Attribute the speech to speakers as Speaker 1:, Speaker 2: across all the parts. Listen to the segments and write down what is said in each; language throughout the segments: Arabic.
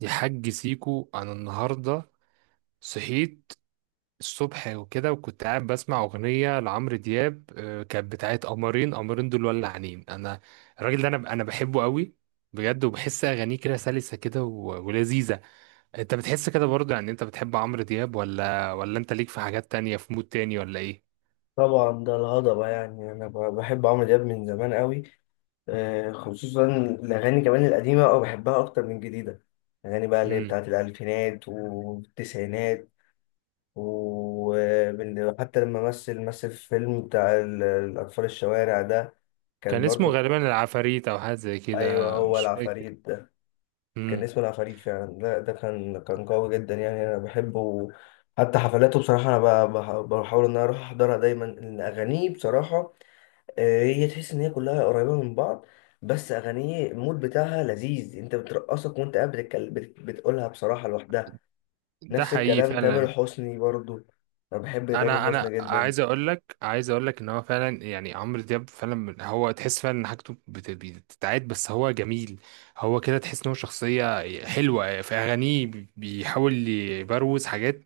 Speaker 1: يا حاج سيكو، انا النهارده صحيت الصبح وكده. وكنت قاعد بسمع اغنيه لعمرو دياب، كانت بتاعت قمرين قمرين دول، ولعانين انا. الراجل ده، انا بحبه قوي، بجد. وبحس اغانيه كده سلسه كده ولذيذه. انت بتحس كده برضه؟ يعني انت بتحب عمرو دياب، ولا انت ليك في حاجات تانية، في مود تاني، ولا ايه؟
Speaker 2: طبعا ده الهضبة، يعني أنا بحب عمرو دياب من زمان قوي. خصوصا الأغاني كمان القديمة، أو بحبها أكتر من الجديدة. الأغاني بقى اللي هي
Speaker 1: امم
Speaker 2: بتاعت الألفينات والتسعينات. وحتى لما مثل في فيلم بتاع الأطفال الشوارع ده،
Speaker 1: كان
Speaker 2: كان
Speaker 1: اسمه
Speaker 2: برضو.
Speaker 1: غالبا العفاريت، او حاجه زي
Speaker 2: أيوه
Speaker 1: كده،
Speaker 2: هو
Speaker 1: مش فاكر.
Speaker 2: العفاريت ده، كان
Speaker 1: امم
Speaker 2: اسمه العفاريت فعلا. لا ده كان قوي جدا، يعني أنا بحبه. حتى حفلاته بصراحة أنا بحاول إن أنا أروح أحضرها دايما، لأن أغانيه بصراحة، هي تحس ان هي كلها قريبه من بعض. بس اغانيه المود بتاعها لذيذ، انت بترقصك وانت قاعد بتتكلم، بتقولها بصراحه لوحدها.
Speaker 1: ده
Speaker 2: نفس
Speaker 1: حقيقي
Speaker 2: الكلام تامر
Speaker 1: فعلا.
Speaker 2: حسني برضو، انا بحب تامر
Speaker 1: انا
Speaker 2: حسني
Speaker 1: انا
Speaker 2: جدا.
Speaker 1: عايز اقول لك، عايز اقول لك ان هو فعلا، يعني عمرو دياب فعلا، هو تحس فعلا ان حاجته بتتعاد، بس هو جميل. هو كده تحس ان هو شخصيه حلوه في اغانيه، بيحاول يبروز حاجات،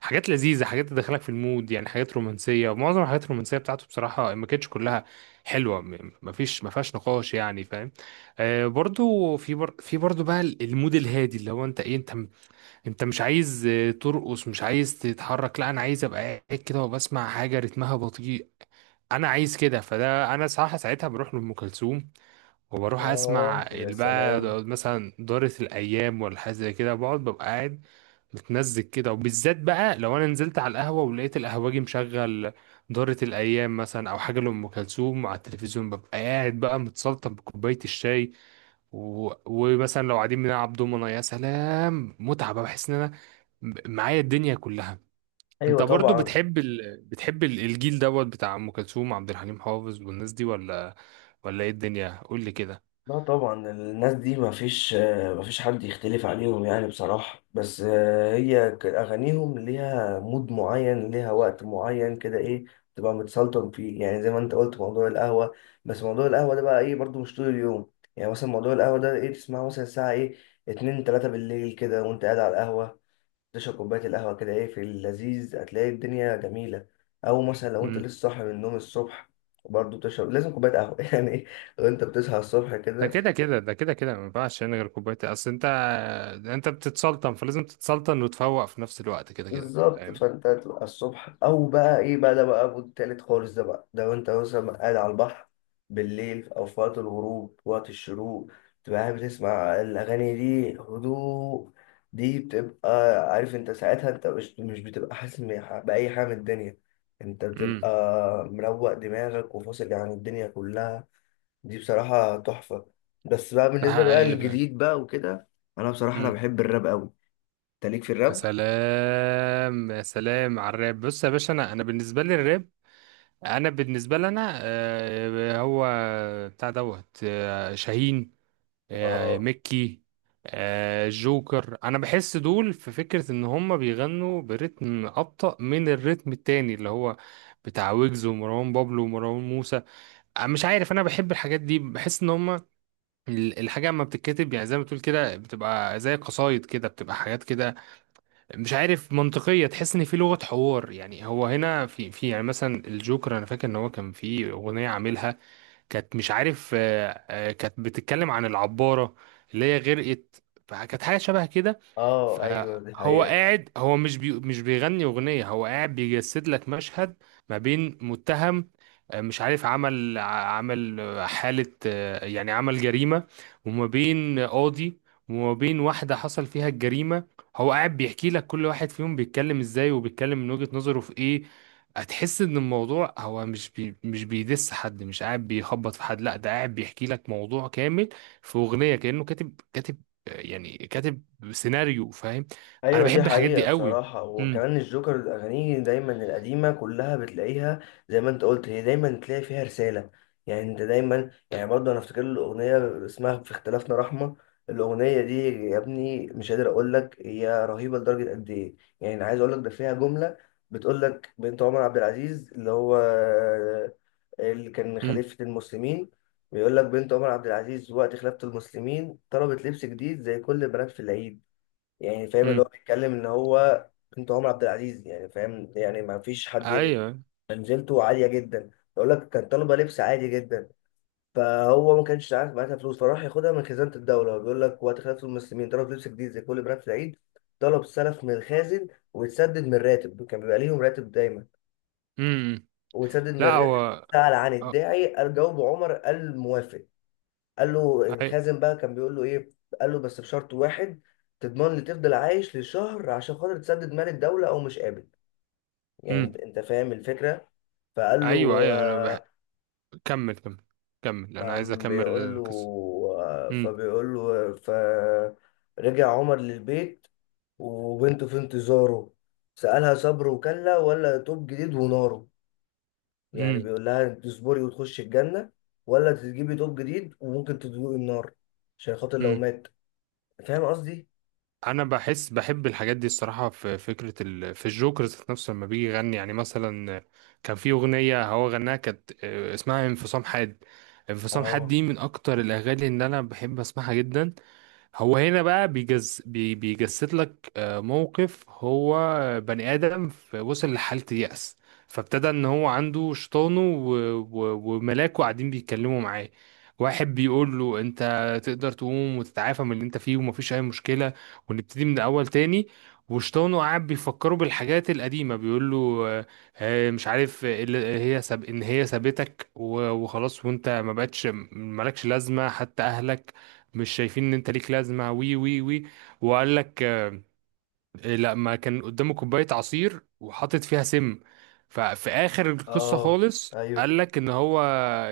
Speaker 1: حاجات لذيذه، حاجات تدخلك في المود، يعني حاجات رومانسيه. ومعظم الحاجات الرومانسيه بتاعته بصراحه ما كانتش كلها حلوه، مفيش ما فيهاش نقاش، يعني فاهم؟ آه، برضو في برضو بقى المود الهادي، اللي هو انت ايه؟ انت مش عايز ترقص، مش عايز تتحرك، لا، انا عايز ابقى قاعد كده وبسمع حاجه رتمها بطيء. انا عايز كده، فده انا صراحه ساعتها بروح لام كلثوم، وبروح اسمع
Speaker 2: اه يا
Speaker 1: اللي بقى
Speaker 2: سلام.
Speaker 1: مثلا دارة الايام ولا حاجه زي كده، بقعد ببقى قاعد متمزج كده. وبالذات بقى لو انا نزلت على القهوه ولقيت القهوجي مشغل دارة الايام مثلا، او حاجه لام كلثوم على التلفزيون، ببقى قاعد بقى متسلطن بكوبايه الشاي. ومثلا لو قاعدين بنلعب دومنا، يا سلام، متعه بقى، بحس ان انا معايا الدنيا كلها. انت
Speaker 2: ايوه
Speaker 1: برضو
Speaker 2: طبعا.
Speaker 1: بتحب الجيل دوت بتاع ام كلثوم، عبد الحليم حافظ، والناس دي، ولا ايه الدنيا، قول لي كده؟
Speaker 2: لا طبعا الناس دي ما فيش، ما فيش حد يختلف عليهم يعني بصراحة. بس هي أغانيهم ليها مود معين، ليها وقت معين كده، إيه، تبقى متسلطن فيه، يعني زي ما أنت قلت موضوع القهوة. بس موضوع القهوة ده بقى إيه، برضو مش طول اليوم. يعني مثلا موضوع القهوة ده إيه، تسمعه مثلا الساعة إيه، اتنين تلاتة بالليل كده، وأنت قاعد على القهوة تشرب كوباية القهوة كده، إيه في اللذيذ، هتلاقي الدنيا جميلة. أو مثلا لو أنت
Speaker 1: مم.
Speaker 2: لسه صاحي من النوم الصبح، برضه بتشرب لازم كوباية قهوة يعني إيه، وأنت بتصحى الصبح
Speaker 1: ده
Speaker 2: كده.
Speaker 1: كده كده، ده كده كده، ما ينفعش انا غير كوبايه، اصل انت بتتسلطن، فلازم تتسلطن وتفوق في نفس الوقت، كده كده،
Speaker 2: بالظبط،
Speaker 1: فاهم؟
Speaker 2: فانت هتبقى الصبح او بقى ايه بقى، ده بقى مود تالت خالص. ده بقى لو انت مثلا قاعد على البحر بالليل، او في وقت الغروب، وقت الشروق، تبقى قاعد بتسمع الاغاني دي، هدوء، دي بتبقى، عارف انت ساعتها انت مش بتبقى حاسس باي حاجه من الدنيا، انت بتبقى
Speaker 1: امم
Speaker 2: مروق دماغك وفاصل عن الدنيا كلها. دي بصراحه تحفه. بس بقى
Speaker 1: ده
Speaker 2: بالنسبه بقى
Speaker 1: حقيقي فعلا.
Speaker 2: للجديد بقى وكده، انا بصراحه انا
Speaker 1: مم.
Speaker 2: بحب الراب قوي. انت ليك في
Speaker 1: يا سلام، يا سلام على الراب. بص يا باشا، انا بالنسبه لي الراب، انا بالنسبه لي انا، هو بتاع دوت، شاهين،
Speaker 2: الراب؟
Speaker 1: ميكي، جوكر. انا بحس دول في فكرة ان هم بيغنوا برتم ابطأ من الرتم التاني، اللي هو بتاع ويجز ومروان بابلو ومروان موسى. مش عارف، انا بحب الحاجات دي، بحس ان هم الحاجة اما بتتكتب، يعني زي ما بتقول كده، بتبقى زي قصايد كده، بتبقى حاجات كده مش عارف، منطقية. تحس ان في لغة حوار، يعني هو هنا في يعني مثلا الجوكر، انا فاكر ان هو كان في اغنية عاملها، كانت مش عارف، كانت بتتكلم عن العبارة اللي هي غرقت، فكانت حاجة شبه كده.
Speaker 2: اه ايوه دي
Speaker 1: فهو
Speaker 2: حقيقة.
Speaker 1: قاعد، هو مش بيغني أغنية، هو قاعد بيجسد لك مشهد ما بين متهم، مش عارف، عمل حالة، يعني عمل جريمة، وما بين قاضي، وما بين واحدة حصل فيها الجريمة. هو قاعد بيحكي لك كل واحد فيهم بيتكلم ازاي، وبيتكلم من وجهة نظره في ايه. هتحس ان الموضوع هو مش بيدس حد، مش قاعد بيخبط في حد، لا ده قاعد بيحكي لك موضوع كامل في اغنيه، كانه كاتب، كاتب، يعني كاتب سيناريو، فاهم؟ انا
Speaker 2: ايوه دي
Speaker 1: بحب الحاجات
Speaker 2: حقيقة
Speaker 1: دي قوي.
Speaker 2: بصراحة.
Speaker 1: امم.
Speaker 2: وكمان الجوكر الاغاني دايما القديمة كلها بتلاقيها زي ما انت قلت، هي دايما تلاقي فيها رسالة. يعني انت دايما يعني برضه انا افتكر الاغنية اسمها في اختلافنا رحمة، الاغنية دي يا ابني مش قادر اقول لك هي رهيبة لدرجة قد ايه. يعني عايز اقول لك ده فيها جملة بتقول لك بنت عمر عبد العزيز اللي هو اللي كان
Speaker 1: امم.
Speaker 2: خليفة المسلمين، بيقول لك بنت عمر عبد العزيز وقت خلافة المسلمين طلبت لبس جديد زي كل البنات في العيد. يعني فاهم اللي هو
Speaker 1: امم.
Speaker 2: بيتكلم ان هو بنت عمر عبد العزيز، يعني فاهم، يعني ما فيش حد
Speaker 1: ايوه.
Speaker 2: منزلته عالية جدا. بيقول لك كان طالبة لبس عادي جدا، فهو ما كانش عارف معاها فلوس، فراح ياخدها من خزانة الدولة. بيقول لك وقت خلافة المسلمين طلب لبس جديد زي كل البنات في العيد، طلب سلف من الخازن ويتسدد من الراتب، كان بيبقى ليهم راتب دايما،
Speaker 1: امم.
Speaker 2: وسدد من
Speaker 1: لا.
Speaker 2: الراتب.
Speaker 1: هو.
Speaker 2: سأل عن
Speaker 1: آه،
Speaker 2: الداعي، قال، جاوبه عمر، قال موافق. قال له
Speaker 1: أي.
Speaker 2: الخازن بقى كان بيقول له ايه، قال له بس بشرط واحد، تضمن لي تفضل عايش لشهر عشان خاطر تسدد مال الدولة، او مش قابل. يعني انت
Speaker 1: امم.
Speaker 2: انت فاهم الفكرة. فقال
Speaker 1: ايوه،
Speaker 2: له
Speaker 1: ايوه، كمل، كمل، كمل، انا عايز
Speaker 2: فقام
Speaker 1: اكمل
Speaker 2: بيقول له،
Speaker 1: القصه. امم.
Speaker 2: فبيقول له، فرجع عمر للبيت وبنته في انتظاره، سألها صبر وكلا ولا توب جديد ونار. يعني بيقول لها انت تصبري وتخشي الجنة، ولا تجيبي دوب جديد وممكن تدوقي النار عشان خاطر لو
Speaker 1: امم.
Speaker 2: مات. فاهم قصدي؟
Speaker 1: انا بحس بحب الحاجات دي، الصراحه في فكره في الجوكر ذات نفسه. لما بيجي يغني يعني مثلا كان في اغنيه هو غناها، كانت اسمها انفصام حاد. انفصام حاد
Speaker 2: اه.
Speaker 1: دي من اكتر الاغاني اللي انا بحب اسمعها جدا. هو هنا بقى بيجز بي بيجسد لك موقف، هو بني آدم وصل لحالة يأس، فابتدى ان هو عنده شيطانه وملاكه قاعدين بيتكلموا معاه. واحد بيقول له: انت تقدر تقوم وتتعافى من اللي انت فيه ومفيش اي مشكلة، ونبتدي من الاول تاني. وشيطانه قاعد بيفكره بالحاجات القديمة، بيقول له: آه، مش عارف إيه اللي هي ساب ان هي سابتك وخلاص، وانت ما بقتش مالكش لازمة، حتى اهلك مش شايفين ان انت ليك لازمه، وي وي وي. وقال لك إيه، لا ما كان قدامه كوباية عصير وحاطط فيها سم. ففي آخر القصة
Speaker 2: اه
Speaker 1: خالص
Speaker 2: ايوه.
Speaker 1: قال لك إن هو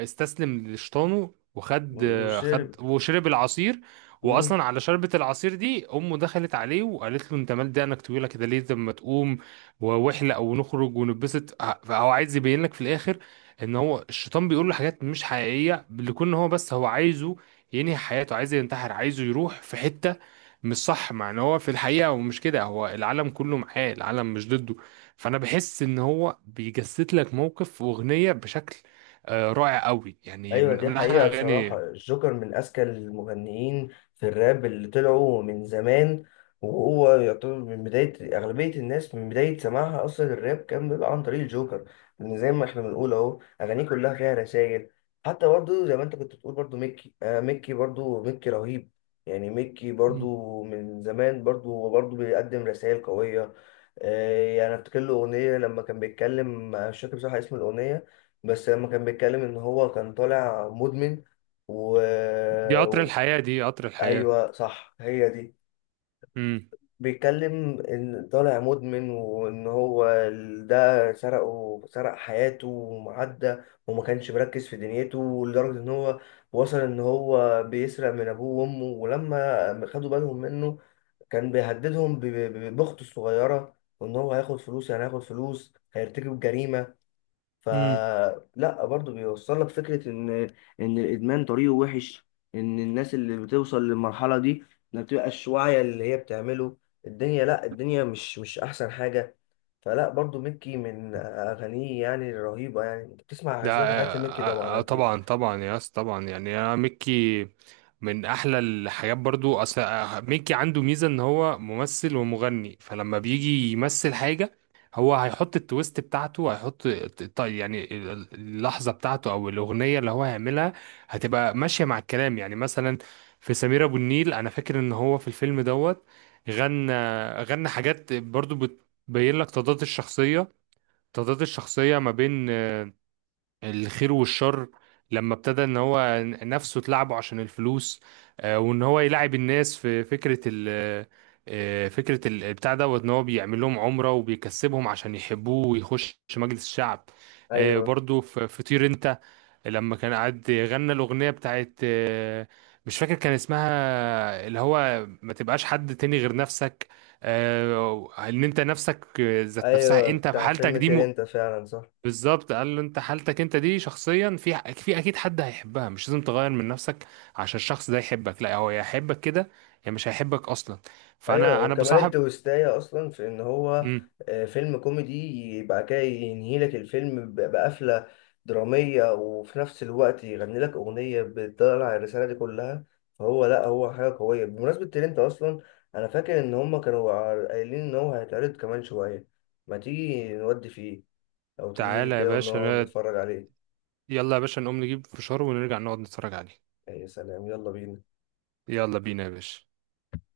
Speaker 1: استسلم لشيطانه، وخد خد
Speaker 2: وشرب.
Speaker 1: وشرب العصير.
Speaker 2: مم.
Speaker 1: وأصلا على شربة العصير دي، أمه دخلت عليه وقالت له: أنت مال دقنك طويلة كده ليه؟ لما تقوم واحلق ونخرج ونتبسط. فهو عايز يبين لك في الآخر إن هو الشيطان بيقول له حاجات مش حقيقية، لكون هو بس هو عايزه ينهي حياته، عايزه ينتحر، عايزه يروح في حتة مش صح. مع ان هو في الحقيقة هو مش كده، هو العالم كله معاه، العالم مش ضده. فانا بحس ان هو بيجسد لك موقف واغنية بشكل رائع قوي، يعني
Speaker 2: ايوه
Speaker 1: من
Speaker 2: دي
Speaker 1: من احلى
Speaker 2: حقيقة بصراحة،
Speaker 1: اغاني.
Speaker 2: الجوكر من اذكى المغنيين في الراب اللي طلعوا من زمان. وهو يعتبر من بداية أغلبية الناس، من بداية سماعها أصلا الراب كان بيبقى عن طريق الجوكر. لأن زي ما احنا بنقول أهو أغانيه كلها فيها رسائل. حتى برضو زي ما أنت كنت بتقول برضو ميكي، آه ميكي برضو، ميكي رهيب. يعني ميكي برضو من زمان برضو هو برضو بيقدم رسائل قوية. إيه، يعني افتكر له اغنيه لما كان بيتكلم، مش فاكر بصراحه اسم الاغنيه، بس لما كان بيتكلم ان هو كان طالع مدمن و...
Speaker 1: دي قطر
Speaker 2: و...
Speaker 1: الحياة، دي قطر الحياة.
Speaker 2: ايوه صح هي دي. بيتكلم ان طالع مدمن، وان هو ده سرقه، سرق حياته ومعدى، وما كانش مركز في دنيته لدرجه ان هو وصل ان هو بيسرق من ابوه وامه. ولما خدوا بالهم منه كان بيهددهم بأخته الصغيرة، وإن هو هياخد فلوس، يعني هياخد فلوس هيرتكب جريمة.
Speaker 1: امم
Speaker 2: فلا برضه بيوصل لك فكرة إن الإدمان طريقه وحش، إن الناس اللي بتوصل للمرحلة دي ما بتبقاش واعية اللي هي بتعمله. الدنيا، لا الدنيا مش أحسن حاجة. فلا برضه مكي من أغانيه يعني الرهيبة، يعني أنت بتسمع،
Speaker 1: ده،
Speaker 2: سمعت حاجات لمكي طبعا أكيد.
Speaker 1: طبعا، طبعا يا اسطى، طبعا، يعني انا ميكي من احلى الحاجات برضو، اصل ميكي عنده ميزه ان هو ممثل ومغني، فلما بيجي يمثل حاجه هو هيحط التويست بتاعته. هيحط يعني اللحظه بتاعته، او الاغنيه اللي هو هيعملها، هتبقى ماشيه مع الكلام، يعني مثلا في سمير ابو النيل، انا فاكر ان هو في الفيلم دوت غنى، غنى حاجات برضو بتبين لك تضاد الشخصيه، تضاد الشخصيه ما بين الخير والشر. لما ابتدى ان هو نفسه تلعبه عشان الفلوس، وان هو يلعب الناس في فكرة ال آه، فكرة ال- بتاع دوت، ان هو بيعمل لهم عمرة وبيكسبهم عشان يحبوه ويخش مجلس الشعب.
Speaker 2: أيوه
Speaker 1: برضو في طير انت، لما كان قاعد غنى الأغنية بتاعت مش فاكر كان اسمها، اللي هو ما تبقاش حد تاني غير نفسك، ان انت نفسك، ذات نفسها
Speaker 2: أيوه
Speaker 1: انت في
Speaker 2: بتاع
Speaker 1: حالتك
Speaker 2: فيلم
Speaker 1: دي.
Speaker 2: تير أنت فعلا صح.
Speaker 1: بالظبط قال له: انت حالتك انت دي شخصيا، في اكيد حد هيحبها، مش لازم تغير من نفسك عشان الشخص ده يحبك. لا، هو يا يحبك كده يا مش هيحبك اصلا.
Speaker 2: ايوه
Speaker 1: فانا
Speaker 2: وكمان
Speaker 1: بصاحب.
Speaker 2: التويستاية اصلا في ان هو
Speaker 1: امم.
Speaker 2: فيلم كوميدي، يبقى كده ينهي لك الفيلم بقفله دراميه، وفي نفس الوقت يغني لك اغنيه بتطلع الرساله دي كلها. فهو لا هو حاجه قويه. بمناسبه ترنت اصلا، انا فاكر ان هما كانوا قايلين ان هو هيتعرض كمان شويه، ما تيجي نودي فيه او تيجي لي
Speaker 1: تعالى يا
Speaker 2: كده ونقعد
Speaker 1: باشا،
Speaker 2: نتفرج عليه.
Speaker 1: يلا يا باشا، نقوم نجيب فشار ونرجع نقعد نتفرج عليه.
Speaker 2: يا سلام يلا بينا.
Speaker 1: يلا بينا يا باشا.